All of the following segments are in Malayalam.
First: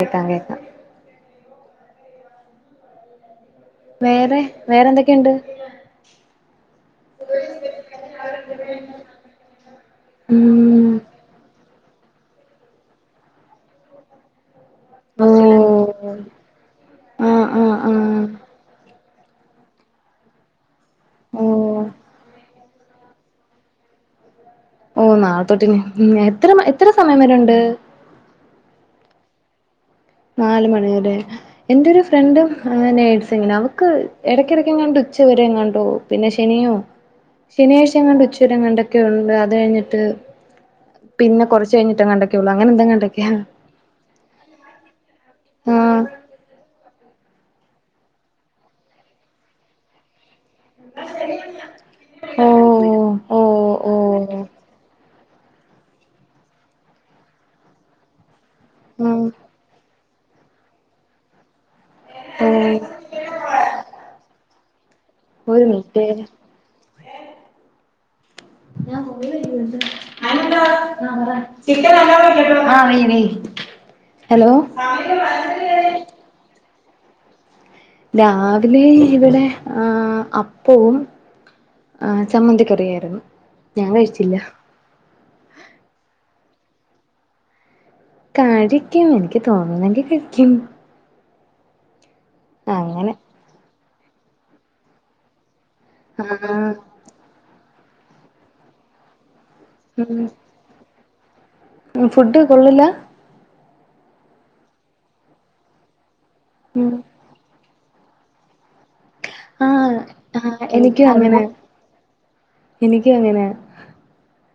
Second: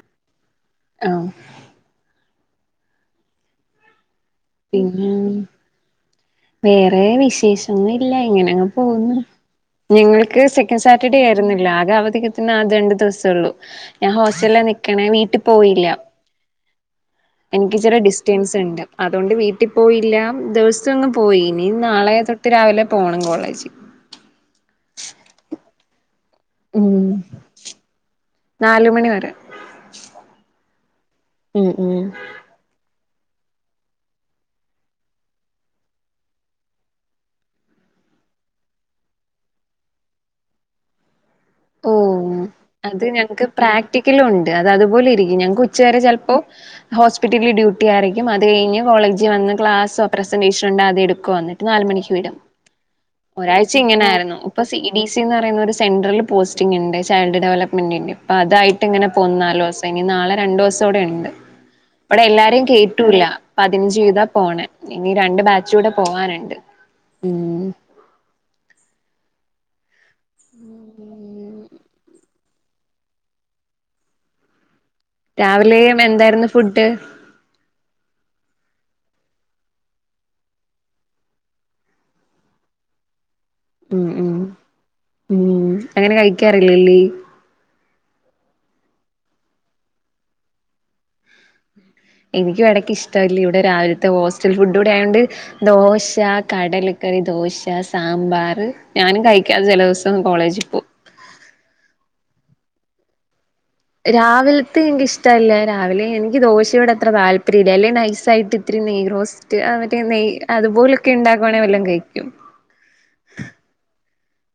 കേക്കാം കേക്കാം ആ വേറെ പിന്നെ വേറെന്തൊക്കെയുണ്ട് വേറെ വിശേഷൊന്നും ഇല്ല ഇങ്ങനെങ്ങെ പോകുന്നു ഞങ്ങൾക്ക് സെക്കൻഡ് ഉം സാറ്റർഡേ ആയിരുന്നില്ലോ ആകെ അവ ആ ദണ്ടണ്ട് ദിവസുള്ളൂ ഞാ ഹോസ്റ്റല ക്ക ഞൻ ഓ വീട്ടിൽ പോയില്ല ആഹ് ആഹ് എനിക്ക് ചെറിയ ആഹ് ഡിസ്റ്റൻസ് ഉണ്ട് അതുകൊണ്ട് വീട്ടിൽ പോയില്ല ദിവസൊന്നും പോയി ഓ ഇനി നാളെ തൊട്ട് രാവിലെ പോണം കോളേജ് മ എത്ര എത്ര സമയം വരുണ്ട് നാലു മണി വരെ നാല് മണി വരെ ഉം എന്റെ ഉം ഒരു ഫ്രണ്ടും അങ്ങനേ [unintelligible] അവക്ക് ഇടക്കെടക്കങ്ങാണ്ട് ഉച്ചവരെ എങ്ങാണ്ടോ പിന്നെ ശനിയോ ശനിയാഴ്ചങ്ങയെങ്ങാണ്ട് ഉച്ചവരെങ്ങയെങ്ങാണ്ടൊക്കെ ഉണ്ട് അത് കഴിഞ്ഞിട്ട് പിന്നെ കുറച്ച് ഓ കഴിഞ്ഞിട്ടെങ്ങാണ്ടൊക്കെ ഉള്ളൂ അങ്ങനെ അത് എന്തെങ്ങാണ്ടൊക്കെയാ ഞങ്ങക്ക് പ്രാക്ടിക്കലും ഉണ്ട് അതതുപോ ലിരിക്കും ഞങ്ങക്ക് ഉച്ചവരെ ആഹ് ചിലപ്പൊ ഹോസ്പി റ്റലി ഡ്യൂട്ടി ആയിരിക്കും അത് കഴിഞ്ഞ് കോളേജി വന്ന് ക്ലാസ്സൊ റസ് ൻ്റേഷനുണ്ട് അതെടുക്കു അന്നിട്ട് നാലുമണിക്ക് വിടും ഓ ഓ ഒരാഴ്ച ഓ ഇങ്ങനായിരുന്നു ഓ ഇപ്പൊ സി ബി സി എന്ന് പറയുന്ന ഒരു സെൻട്രൽ പോസ്റ്റിംങ് ഇണ്ട് ചൈൽഡ് ഡെവലപ്മെൻ്റിൻ്റെ അപ്പ അതായിട്ട് ഇങ്ങനെ പോവും ന്നാലോ [unintelligible] നാളെ രണ്ടു ദിവസം കൂടെ ഇണ്ട് ഇവിടെ എല്ലാരേം ആഹ് ഓ കേറ്റൂല്ല പതിൻഞ്ച് ചെയീതാ പോണേ ഇനി രണ്ട് ഒരു ബാച്ചുടെ മിനിറ്റ് പോവാനുണ്ട് ഉം ഹലോ രാവിലെയും എന്തായിരുന്നു ഫുഡ് രാവിലെ ഇവിടെ ആ അപ്പവും ആ ചമ്മന്തിക്കറിയായിരുന്നു ഞാൻ ഉം ഉം കഴിച്ചില്ല ക്കാറില്ലല്ലേ ആയിരിക്കും ഇൻക്ക് തോന്നുന്നെങ്കി കഴിക്കും എനിക്കും ഇടയ്ക്ക് അങ്ങനെ ഇഷ്ടവില്ല ഇവിടെ രാവിൽ ത്തെ ഹോസ്റ്റൽ ഫുഡ് കൂടെയായോണ്ട് ദോശ ആ കടലക്കറി ദോശ സാമ്പാർ ഞാനും കഴി ക്കാതെ ചെല ദിവസം ഉം കോളേജിൽ പോവും ഫുഡ് കൊള്ളില്ലാ രാവിലത്തെ എനിക്കിഷ്ടല്ല രാവിലെ എനി ക്ക് ദോശയോടത്ര താല്പര്യമില്ല അല്ലെ നൈ സയ്ട്ട് ത്തിരി നെയ്യ് റോസ്റ്റ് ആ മറ്റെ നെയ് ആ എനിക്കും അതുപോലൊക്കെ അങ്ങനെ ഉണ്ടാക്കുവാണെ വല്ലാം കഴിക്കും എനിക്കും അങ്ങനെ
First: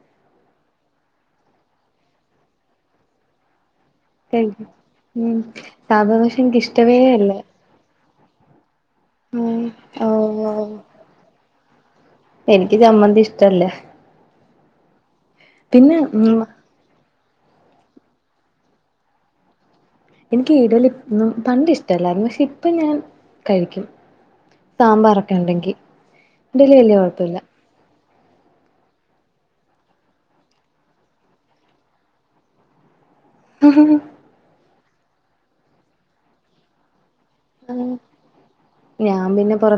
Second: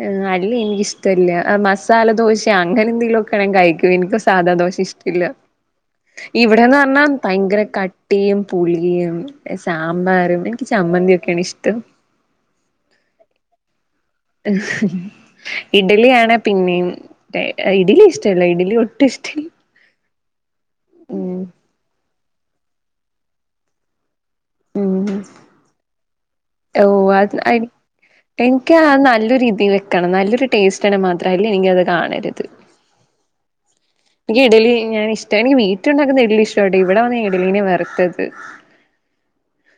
ആ അല്ല എനിക്കിഷ്ടവില്ല മസാല ദോശ അങ്ങനെ എന്തെങ്കിലും ഒക്കെ ആണെങ്കി കഴിക്കും എനിക്കും സാധാ കഴിക്കും ദോഷ ഇഷ്ടില്ല ഉം സാധാ ദോശ എനിക്ക് ഇവിടെന്ന് ഇഷ്ടവേ പറഞ്ഞാ അല്ല ഭയങ്കര ക ടിയം പുളി യും ഉം ഓ സാമ്പാറും എനിക്ക് ചമ്മന്തി ഒക്കെയാണ് ഇഷ് ത്തം എനിക്ക് ചമ്മന്തി ഇഷ്ടല്ല ഉ പിന്നെ ഇഡലിയ ആാണ് ഉം പിന്നെയും ഇഡ്ലി ഇഷ്ടല്ല ഇഡലി ഒട്ടും ഇഷ്ട ഇല്ല ക്ക്ഈടല ഇന്നും പണ്ട് ഇഷ്ടല്ലായിരുന്നു പക്ഷെ തിപ്പ് ഞാൻ കഴിക്കും ഉം സാമ്പാറൊക്കെ ഉണ്ടെങ്കി ഇന്തലല് ഓ വല്ിയ കൊഴപ്പില്ല അത് എനിക്ക് നല്ലൊരു രീതിയിൽ വെക്കണം നല്ലൊരു ടേസ്റ്റ് ആണ് മാത്രല്ല എനിക്ക അത് കാണരുത് ഇ ഡല ഞാന ഇഷ്ട എക്ക് വീട്ടുണ്ടാക്കുന്ന വെി ഇഷ്ടട്ട ഇവിടെ വന്ന് വറത്തത്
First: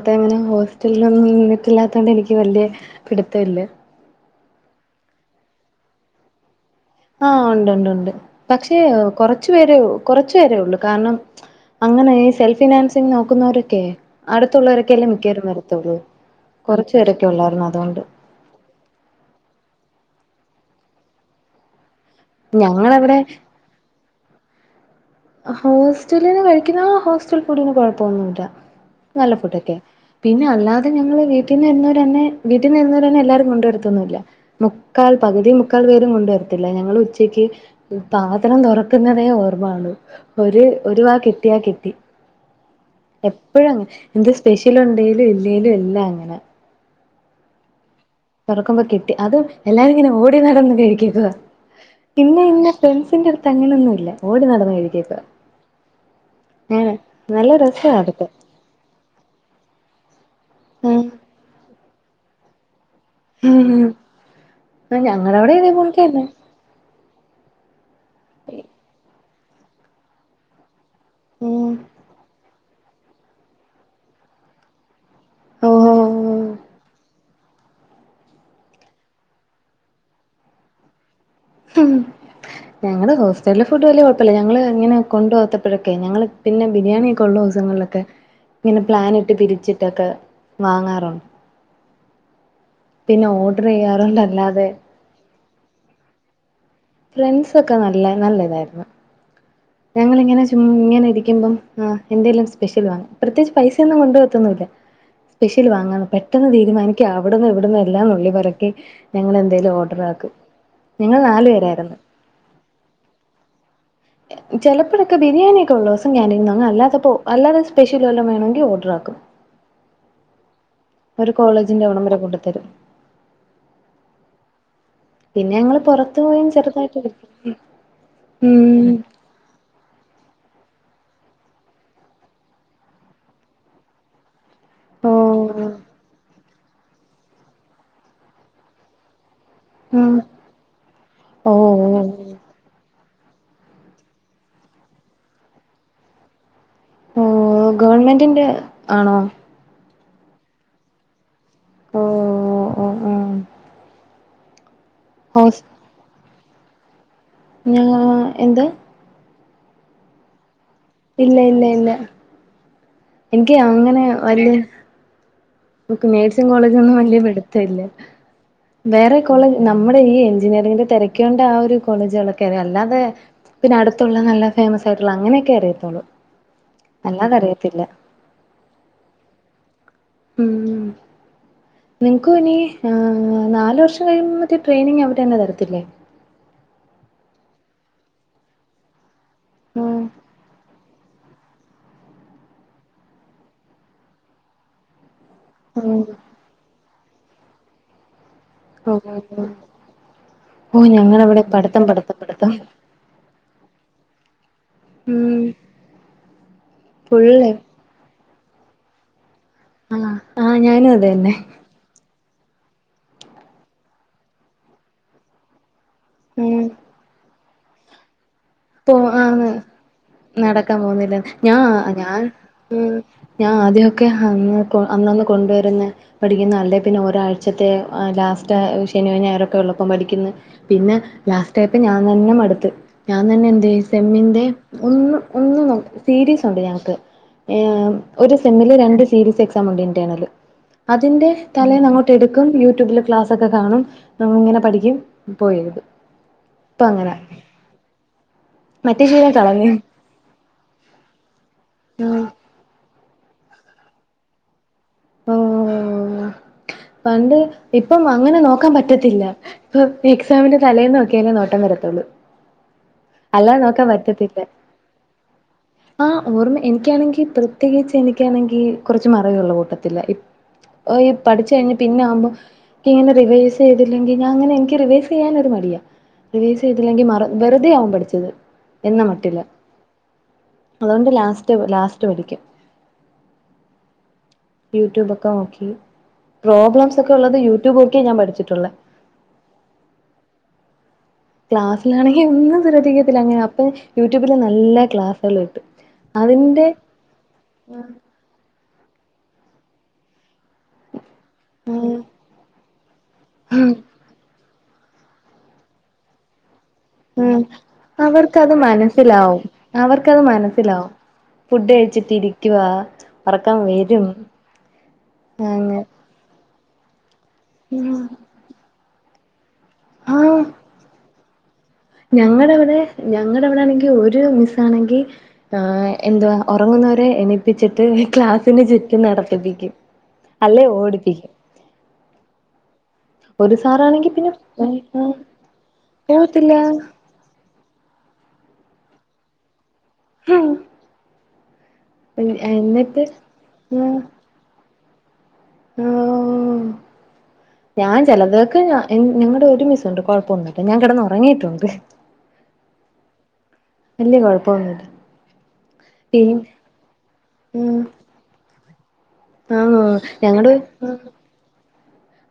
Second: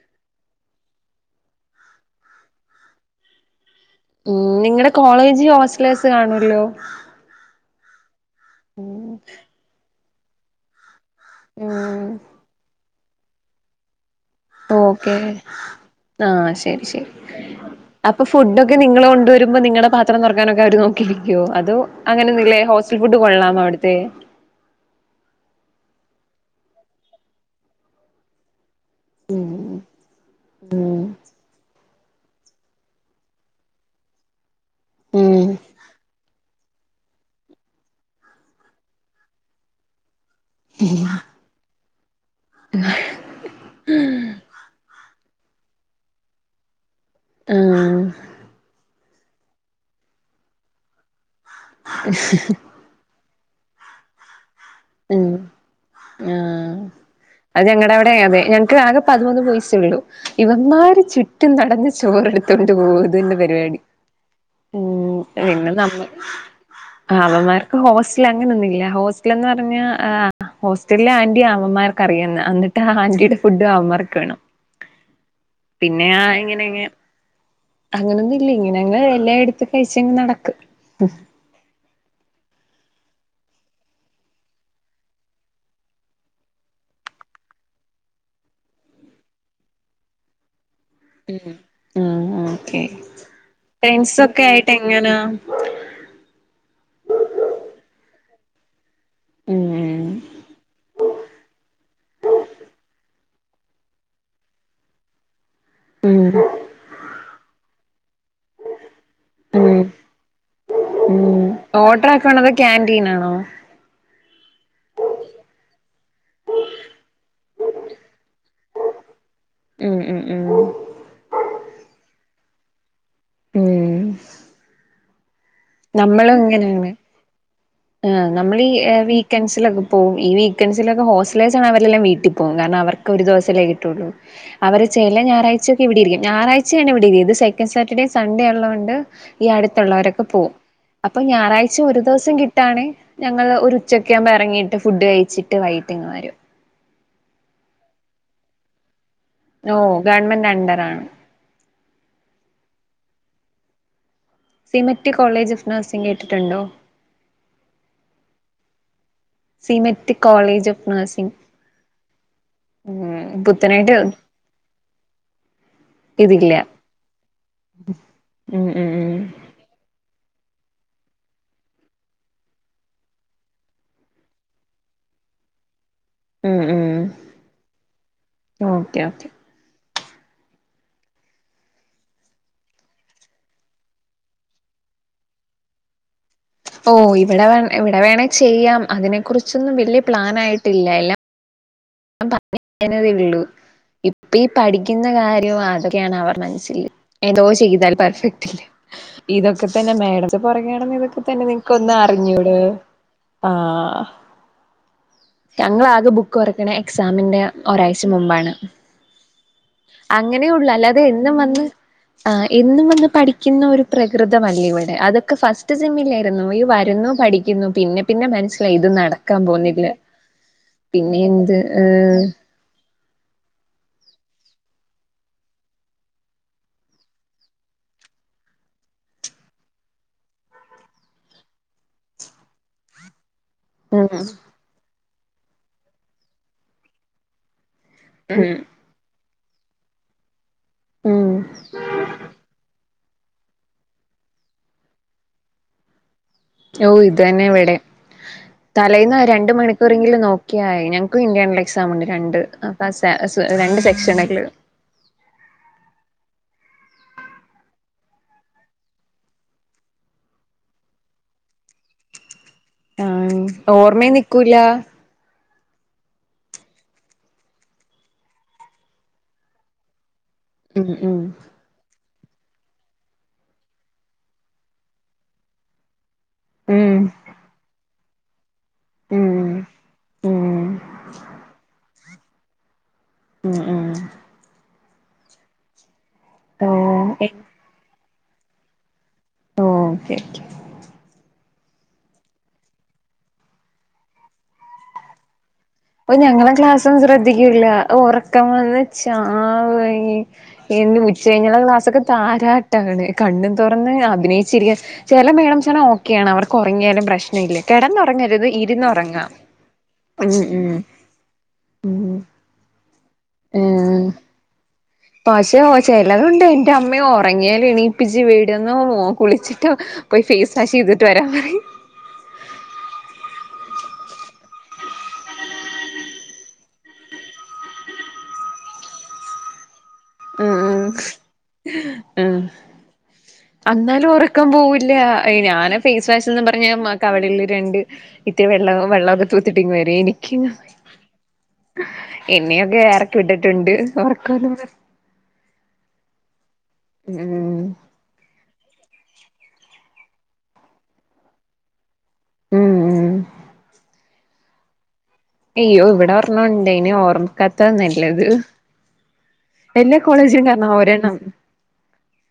ങ്ങനെ ഹോസ്റ്റലിലന്നും നിന്നിട്ടില്ലാത്തോണ്ട് എനിക്ക് വല്ിയ പിടുത്തം ഇല്ല ഉം നിങ്ങളടെ കോളേജ് ഹോസ്റ്റലേഴ്സ് കാണുമല്ലോ ആഹ് ഉണ്ട് ഉണ്ട്ണ്ട് പക്ഷേ ഉം കുറച്ചു പേര് കുറച്ചു പേരേ ഉള്ളൂ കാരണം അങ്ങനെ ഉം ഈ സെൽഫിനാൻസ് ന്നീ നോക്കുന്നോരൊക്കെ ഓക്കെ ആശരി കുറച്ചു ശരി പേരൊക്കെ ഉള്ളായിരുന്നു അതുകൊണ്ട് അപ്പൊ ഫുഡൊക്കെ നിങ്ങള് കൊണ്ടുവരുമ്പോ നിങ്ങടെ പാത്രത് പാത്രം തുറക്കാനൊക്കെ അവര് നോക്കി നിക്കുവോ അതോ അങ്ങനെ ഒന്നല്ലേ ഹോസ്റ്റൽ ഞങ്ങളവിടെ ഫുഡ് കൊള്ളാമോ അവിടുത്തെ ഹോസ്റ്റലിന്നെ കഴിക്കുന്ന ഹോസ്റ്റൽ ഫൂഡിന് കൊഴപ്പമൊന്നും ഇല്ല നല്ല ഫുഡ് ഉം ഒക്കെയാ പിന്നെ അല്ലാതെ ഉം ഞങ്ങള് വീട്ടീന്ന് വരുന്നോരെ വീട്ടിന്ന് വരുന്നവര് തന്നെ എല്ലാരും കൊണ്ടുവരത്തൊന്നുമില്ല മുക്കാൽ ഉം പകുതിയും മുക്കാൽ പേ രും കൊണ്ടുവരും ല്ല ഞങ്ങൾ ഉച്ചയ്ക്ക് പാത്രം തുറക്കുന്നതേ ഓർമ്മ കാണു ഒരു ഒരുവാ കിട്ടിയാ കിട്ടി എപ്പഴും ങ്ങ എന്ത് സ്പെഷ്യൽ ഉണ്ടെേലും ഇൽ ഇലും എല്ലാം അങ്ങനെ ആ തുറക്കുമ്പോ കിട്ടി അതും എല്ലാരും ഇങ്ങനെ ഓടി നടന്നു കഴിക്കുവ പിന്നെ ഇന്നെ ഫ്രണ്ട്സിന്റെടുത്ത് അങ്ങനൊന്നുമല്ല ഓടി നടന്ന് ഉ കഴിക്കുവാ ആ അങ്ങനെ നല്ല അത് ഞങ്ങളുടെ രസവാ അവിടെ അതൊക്കെ അതെ ഞങ്ങക്ക് ആകെ പതിമൂന്ന് ബോയ്സേ ഉള്ളു ഉം ഇവന്മാര് ചുറ്റും നടന്ന് ചോറെടുത്തോണ്ട് പോകുന്നു ഇതന്നെ ഉം പരിപാടി ആ ഉം ഞങ്ങളവിടെ പിന്നെ നമ്മ ഇതേപോലെക്കെന്നെ ആ അവമ്മാർക്കേ ഹോസ് ഇല്ല അങ്ങനൊന്നുമില്ല [unintelligible] പിന്നെ ആ ഹോസ്റ്റ് എല്ലാ ആന്റിയേം ഉം അവമ്മാർക്കറിയാവുന്ന ആന്റീടെ ഫുഡും അവൻമാർക്ക് വേണം ഓഹോ പിന്നെ ആ ഇങ്ങനങ്ങെ അങ്ങനൊന്നുംഇല്ല ഇങ്ങനെ അങ്ങ എല്ലാ എടുത്ത് കഴിച്ചങ്ങെ നടക്കും ഞങ്ങടെ ഹോസ്റ്റലെ ഫുഡ് വലിയ കുഴപ്പല്ല ഞങ്ങള് ഇങ്ങനെ കൊണ്ട് പോത്തപ്പോഴൊക്കെ ഞങ്ങള് പിന്നെ ബിരിയാണി ഒക്കെ ഉള്ള ദിവസങ്ങളിലൊക്കെ ഇങ്ങനെ പ്ലാൻ ഇട്ട് പിരിച്ചിട്ടൊക്കെ വാങ്ങാറുണ്ട് ഉം ഓ ഒക്കെ പിന്നെ ഓർഡർ ഫ്രണ്ട് ചെയ്യാറുണ്ട് സൊക്കെ അല്ലാതെ ആയിട്ട് എങ്ങനാ ഫ്രണ്ട്സൊക്കെ നല്ല നല്ല ഇതായിരുന്നു ഉം ആ എന്തേലും സ്പെഷ്യൽ വാങ്ങ പ്രത്യേകിച്ച് പൈസയൊന്നും കൊണ്ടുപോവത്തൊന്നുമില്ല സ്പെഷ്യൽ വാങ്ങ അതാണ് ഉം പെട്ടെന്ന് തരുമാനിക് ക്ക്‌ അവിടുന്നും ഇവിടുന്നും എല്ലാം നുള്ളി പെറക്കി ഞങ്ങളെ ന്തേലും ഉം ഓർഡർ ആക്കും ഞങ്ങൾ നാലു പേരായിരുന്നു. ഓർഡർ ആക്കണത് ക്യാന്റീനാണോ? ചിലപ്പോഴൊക്കെ ബിരിയാണിയൊക്കൊള്ള ദിവസം ക്ന്റീൻന്നാണ് അല്ലാത്തപ്പോ അല്ലാതെ സ്പെഷ്യൽ വല്ലോം വേണെങ്കിൽ ഓർഡർ ആക്കും ഉം ഉം ഉം തിന്റെ ഒടമന്നെ കൊണ്ടുത്തരും ഉം പിന്നെ ഞങ്ങള് പുറത്തു പോയും നമ്മളങ്ങനെയാണ് ചെറുതായിട്ട് കഴിക്കും. നമ്മൾ ഈ ഉം വീക്കൻസിലൊക്കെ പോവും ഈ വീക്കൻസ് തിലൊക്കെ ഹോസ്റ്റലേഴസാണേ അവരെല്ലാം വീട്ടിൽ പോവും കാരണം അവർക്ക് ഒരു ദിവസല്ലേ കിട്ടുള്ളൂ അവര് ചെല ഓഹ് ഞാറയാഴ്ചൊക്കെ ഇവിടെരിക്കും ഞായറഴ് ശനി ഇവിടെരിക്കും ഇത്സെക്കൻ് സാറ്റർഡേ സൺഡേ ഉള്ളതോണ്ട് ഈ ആഹ് അടുത്തുള്ളവരൊക്കെ പോവും അപ്പൊ ഞായറാഴ്ച ഓഹ് ഒരു ഓഹ് ദിവസം കിട്ടാണേ ഞങ്ങൾ ഒരു ഉച്ചക്കെ ആവുമ്പോ ഇറങ്ങീട്ട് ഫുഡ് കഴിച്ചിട്ട് വൈകട്ടിങ്ങ് വരും ഓ ഗവൺമൻ്റിൻ്റെ ആണോ ഓ ഗവണ്മെൻ്റ് അണ്ടറാണ് ഓ ഓ ഓ ഓ സിമെറ്റ് കോളജ് ഓ്ഫ് നഴ്സിംഗ് ട്ടുണ്ടോ ഞാ എന്ത്? സിമെറ്റ് കോളേജ് ഓഫ് നഴ്സിംഗ് ഇല്ല ഇല്ല ഇല്ല ഉം എനിക്ക് പുത്തനായിട്ട് അങ്ങനെ വല്യ മ്മക്ക് നേഴ്സിങ് ഇതില്ല കോളേജ് ഒന്നും വലിയ പിടുത്തല്ല ഉം ഉം ഉം വേറെ കോളേജ് നമ്മുടെ ഈ എഞ്ചിനീയറിങ്ങിന്റെ തിരക്കൊണ്ട് ആ ഒരു കോളേജുകളൊക്കെ അറിയാം അല്ലാതെ പിന്നെ അടുത്തുള്ളത് നല്ല ഫേമസ് ആയിട്ടുള്ള അങ്ങനെയൊക്കെ അറിയത്തുള്ളൂ ഉം ഉം അല്ലാതെ അറിയത്തില്ല ഓക്കെ ഓക്കെ ഉം നിങ്ങക്കിനി നാല് വർഷം കഴിയുമ്പോ ട്രെയിനിങ് അവിടെ തന്നെ തരത്തില്ലേ ഓ ഇവിടെ വേണേ ഇവിടെ വേണെ ചെയ്യാം അതിനെ കുുറിച്ച് ഇതൊന്നും ഉം വലിയ പ്ലാൻ ആയിട്ടില്ല എല്ലാം തേള്ളു ഈ പഠിക്കുന്ന കാര്യ തോ ഉം അതൊക്കെയാണ് അവർടെ മനസ്സില് എന്തോ ചെയ്താൽ പെർഫെക്റ്റ് ഓ ഇതൊക്കെ തന്നെ മേഡത്തെ ഓ പറയാണങ്കി ഇതൊക്കെ ഞങ്ങളവിടെ തന്നെ നിനക്ക് പഠിത്തം ഒന്ന് പഠിത്തം പഠിത്തം അറിഞ്ഞൂടെ ആ ഉം ഞങ്ങളാകെ ബുക്ക് തൊറക്ക എക്സാമിന്റെ ഫുള്ള് ഒരാഴ്ച മു മുമ്പാണ് ആഹ് അങ്ങനെയ ആഹ് ഉള്ളു ഞാനും അല്ലാതെ അത് തന്നെ എന്നും വന്ന് ആ് എന്നും വന്ന് പഠിക്കുന്ന ഒരു പ്രകൃതമല്ല ഇവിടെ അതൊക്കെ ഫസ്റ്റ് സിമ്മില്ലായിരുന്നു ഉം വരുന്നു പഠിക്ക പിന്നെ പിന്നെ മനസ്സിലായി ഇത് പോ ആ നടക്കാൻ പോന്നില്ല നടക്കാൻ പോുന്നില്ല പിന്നെ എന്ത് ആ ഏഹ് ഞാൻ ഉ ഞാൻ ആദ്യൊക്കെ അന്ന് അന്ന്ൊന്ന് കൊണ്ടുവരുന്ന പഠിക്കുന്ന അല്ല പിന്നെ ഒരാഴ്ചത്തെ ലാസ്റ്റ് ശനി അയതിനായിരംൊക്കെ ഉള്ളപ്പോം പഠിക്കന്ന് പിന്നെ ലാസ്റ്റ്യപ്പ ഞാൻ തന്നെ അടുത്ത് അതെ ഉം സെമ്മിന്റെ ഒന്ന് ഒന്നും സീരീസ് ഉണ്ട് ഞങ്ങൾക്ക് ഒരു സെമിലെ രണ്ട് സീരീസ് എ ചമണ്ടിൻ ണൽ അതിന്റെ ഉം തലെ അങ്ങോട്ട് എടുക്കും യൂട്യൂബിൽ ക്ലാസ്ൊക്കെ കാണും നമ്മ ഇങ്ങനെ പഠിക്കും പോയരുത് ഓ ഇത് തന്നെ ഇവിടെ മറ്റേ തലേന്ന് ശീലം രണ്ട കളഞ്ഞ് മണിക്കൂറെങ്കിലും നോക്കിയായി ഞങ്ങക്കും ഇന്ത്യണ എക്സാം ഉണ്ട് ആഹ് രണ്ട് രണ്ട് സെക്ഷനക്കൾ ഓ പണ്ട് ഇപ്പം അങ്ങനെ നോക്കാൻ പറ്റത്തില്ല ഇപ്പൊ എക്സാമിന്റെ തലേന്ന് നോക്കിയാലേ നോട്ടം വരത്തൊുള്ളൂ ആഹ ഓർമ്മ നിിക്കൂല്ല ആഹ ഓർമ്മ എനിക്കാണെങ്കി പ്രത്യേകിച്ച് എനിക്കാണെങ്കി കുറച്ച് മറവള്ള കൂട്ടത്തില്ല ഉം ഉം ആകുംമ്പോ എനിക്ക് ഇങ്ങനെ റിവേഴ്‌സ് ചെയ്തിലിങ്കി ഞങ്ങനെ എനിക്ക് റിവൈസ് ചെയ്യാനൊരു മടി റിവീസ് ഉം ചെയ്തില്ലെങ്കി മ വെറുതെ ആവുമ്പഴും പിന്നെ [unintelligible] എന്ന മട്ടിലാ ഉം ഉം പിള്ളാർക്ക് ലാസ്റ്റ് ലാസ്റ്റ് എട്ട് മണിക്ക് ഉം ഉ യൂട്യൂബൊക്കെ നോക്കി പ്രോബ്ലമ്സ് ഒക്കെ ഓ ഉള്ളത് യൂട്യൂബ്- [unintelligible] ഞാൻ പഠിച്ചിട്ടുളേ ഓക്കെ ഓക്കെ ക്ലാസ്സിലാണെങ്കിൽ ഒന്നും ശ്രദ്ധിക്കത്തില്ലേനെ അങ്ങനെ അപ്പ യൂട്യൂബില് നല്ല ക്ലാസുകൾ കട്ട്, - അപ്പ ഞങ്ങളെ ക്ലാസ്സൊന്നും ശ്രദ്ധിക്കില്ല ഉറക്കം വന്ന്- ആ എ [unintelligible] പക്ഷെ കഴിഞ്ഞാ ആ ക്ലാസ്സൊക്കെ താരാട്ടാണ് കണ്ണും തൊറന്ന് അഭിനായി ശരിയാ ചെല മേഡാംസ്‌ ആണേ ഓക്കെണ് അവ ഉറങ്ങിയാലും ഉം പ്രശ്നല്ല കെടന്നുറങ്ങരുത് അവർക്കത് ഇരുന്ന് ഉറങ്ങാം മനസ്സിലാവും അവർക്കത് ഫുഡ് കഴിച്ചിട്ട് ഇരിക്കുവാ പറക്കാൻ വരും ഏഹ് പക്ഷെ അങ്ങ് ചെലതുണ്ട് എന്റെ അമ്മയ ഓ തങ്ങിയാൽ എണീപ്പിച്ച് വിടുന്നു നോ കുളിച്ച് ആ ഞങ്ങളടെ എവിടെ ഞങ്ങളടെ എവിടെ ആണെങ്കിൽ ഒരു മിസ്- ആണെങ്ക എന്തുവാ ഉറങ്ങുന്നവരെ എണിപ്പിച്ചിട്ട് ക്ലാസ്സിന് ചുറ്റും നടത്തിപ്പിക്കും ഉം അല്ലെ ഉം ഓടിപ്പിക്കും ഉം ഒരു സാറാണെങ്കി അന്നാലും പിന്നെ ഉറക്കം പോവില്ല ഞാനാ ഫേസ് വാഷ്ന്ന് പോവത്തില്ല പറഞ്ഞ കവളില് രണ്ട്- ഇത്തിരി വെള്ള വെള്ള തൂത്തിട്ട വരെ എനിക്ക് എന്നെയൊക്കെ എന്നിട്ട് ഇറക്കിവിട്ടിട്ടുണ്ട് ഉറക്കന്ന ഓ ഉം ഞാൻ ചെലതക്ക് കാണും ഞങ്ങളുടെ ഒരു മിസ്‌ ഉണ്ട് കുഴപ്പമൊന്നല്ലോ ഞാൻ കെടന്ന ഉറങ്ങിട്ടുണ്ട് ഉം ഉ കുഴപ്പൊന്നുല്ല അയ്യോ ഇവിടെ ഒർണ്ണം ഒണ്ടയന് ഓർമ് കത്താ ആഹ് നെല്ലത് ആഹ് എല്ലാ കോളേജിലും കാ ണാ ഒരെണ്ണം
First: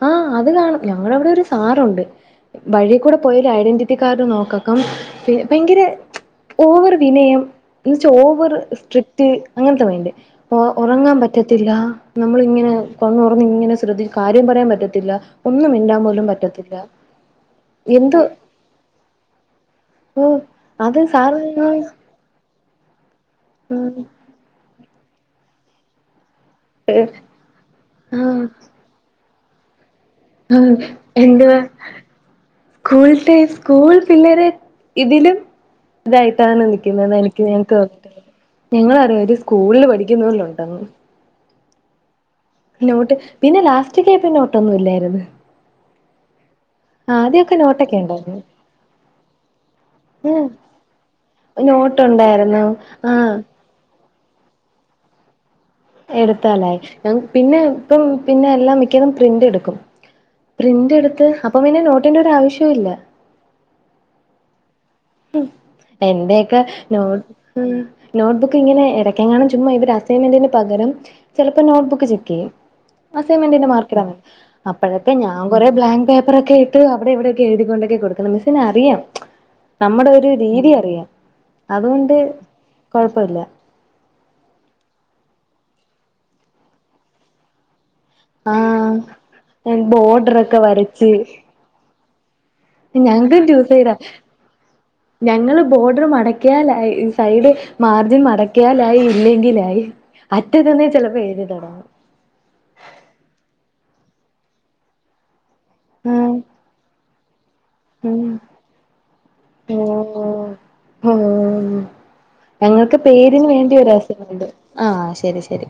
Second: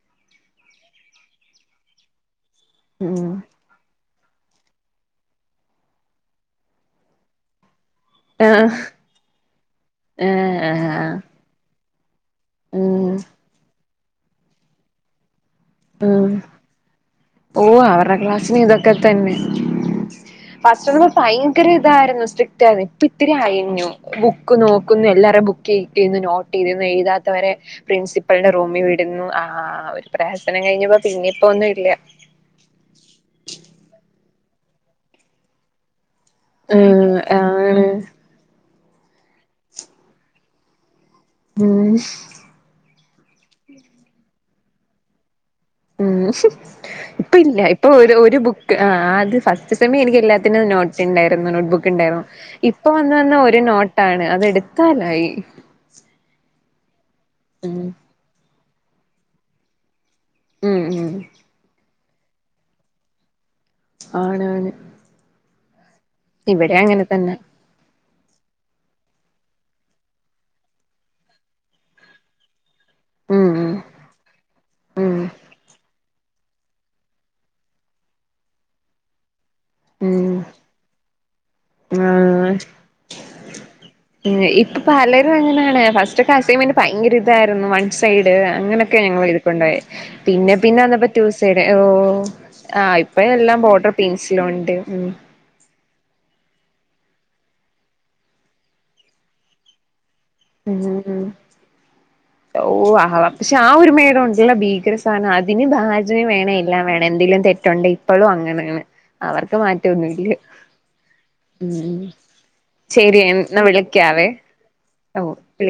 ആ അത് കാണും ഞങ്ങളുടെ അവിടെ ഒരു സാറൊണ്ട് വഴി കൂടെ ഉം പോയല് ഐഡന്റിറ്റി കാർഡ് നോക്കും ഭയങ്കര ഓവർ വിനയം എന്ന വച്ച ഓവർ ആഹ് സ്ട്രിക്ട് അങ്ങനത്തെ മയിന്റ് ആഹ് ആഹ് ഉറങ്ങാൻ പറ്റത്തില്ല നമ്മളിങ്ങനെ ഉം കണ്ണൊറന്നു ഇങ്ങനെ ശ്രദ്ധിച്ച പറയാറ്റത്തില്ല ഉ ഓ അവരുടെ എന്ത് ക്ലാസിന് ഇതൊക്കെ തന്നെ ഓ അത് ഫസ്റ്റ് സാറ് ഭയങ്കര ആഹ് ഇതായിരുന്നു സ്ട്രി [unintelligible] ഇത്തിരി അയിഞ്ഞു ബുക്ക് നോക്കി എല്ലാരും ബുക്ക് ചെക്കെയ് നോട്ട് എഴുതാത്തവരെ പ്രിൻസിപ്പിന്റെ റൂമിൽ വിടുന്നു ആ ഒരു ആ പ്രഹസനം കഴിഞ്ഞപ്പോ പിന്നെ ഇപ്പ എതുവാ ഒന്നും ഇല്ല സ്കൂൾത്തെ സ്കൂൾ പിള്ളേരെ ഇതിലും ഇതായിട്ടാണ് ഉം നിൽിക്കുന്നന്ന് എനിക്ക് ഞാൻ ആണ് കേിട്ടത് ഞങ്ങളറ ഒരു സ്കൂളില് പഠിക്കുന്നലുണ്ട ഉം പിന്നോട്ട് പിന്നെ ലാസ്റ്റ് കേ പിന്നോട്ടൊന്നും ഇല്ലായിരുന്നു ഉം ഇപ്പ ആദ്യമൊക്കെ ഇല്ല ഇപ്പൊ നോട്ടൊക്കെ ഒരു ഒരു ഉണ്ടായിരുന്നു ബുക്ക് ആ അത് ഫസ്റ്റ് സമയം എനിക്ക് ഉം എല്ലാത്തിനും നോട്ടുണ്ടായിരുന്നു നോട്ട് ബുക്ക് ഉണ്ടായിരുന്നു നോട്ടുണ്ടായിരുന്നു ഇപ്പൊ വന്ന് ആഹ് വന്ന ഒരു നോട്ട് ട്ടാണ് അതെടുത്താലായി എടുത്താലേ ഞ പിന്നെ ഇപ്പം പിന്നെ മിക്കും പ്രിന്റ് എടുക്കും ഉം പ്രിന്റ് ഉം എടുത്ത് അപ്പൊ പിനെ നോ ആവശ്യം ഇല്ല ആണ് ആണ് [unintelligible] എന്തൊക്കെ ഇവിടെ നോ അങ്ങനെ തന്നെ നോട്ട്ബുക്ക് ഇങ്ങനെ ഇടയ്ക്കെ കാാനും ചുമ് ഇവര് അസൈൻമെന്റിന് പകരം ചിലപ്പോ നോട്ട്ബുക്ക് ചെക്ക് ചെയ്യും ഉം അസൈൻമെന്റിന്റെ ഉം മാർക്കടാ അപ്പോഴത്തെ ഉം ഞാൻ കൊറെേ ബ്ാക്േ അപ്പറൊക്കെ ഇട്ട് അവിടെ എവിടെയൊക്കെ എഴുതി കൊൊണ്ടൊക്കെ കൊടുക്കണം മിസ്സിനെ അറിയാം നമ്മുടെ ഒരു ഉം രീതി അറിയാം അതുകൊണ്ട് ആഹ് കൊഴപ്പില്ല ഇപ്പൊ പലരും അങ്ങനെയാാണ് ഫസ്റ്റ് ഒക്കെ അസൈമറ് ഭയങ്കര ഇതായിരുന്നു സൈഡ് അങ്ങനെയൊക്കെ ഞങ്ങൾ ഇത് കൊണ്ടപ ആഹ് പോയ പിന്നെ ബോർഡറൊക്കെ പിന്നെ വന്നപ്പോ വരച്ച് ടു സൈഡ് ഓ ആഹ ഇപ്പ ഞങ്ങക്കും ടു എല്ലാം ബോർഡർ സൈഡാ പീൻസിലും ഉണ്ട് ഉ മടക്കാലായി സൈഡ് മാർജിൻ മടക്കിയാലായി ഇല്ലെങ്കിലായി ഉ അറ്റത്തുന്നേ ചിലപ്പോ എഴുതി തുടങ്ങും ഓ ആഹ പക്ഷെ ആ ഒരു- ണ്ടല്ല [unintelligible] ഭീകര സാനം അതിന് പാജ വേണ എല്ലാം വേണം എന്തങ്കിലും ഇപ്പോഴും അങ്ങനാണ് അവർക്ക് മാറ്റൊന്നുമല്ല ഞങ്ങൾക്ക് ശരിയ പേരിന് എന്നാ വേണ്ടി ഒരു വിളക്കാവേ രസമുണ്ട് ആഹ് ശരി ശരി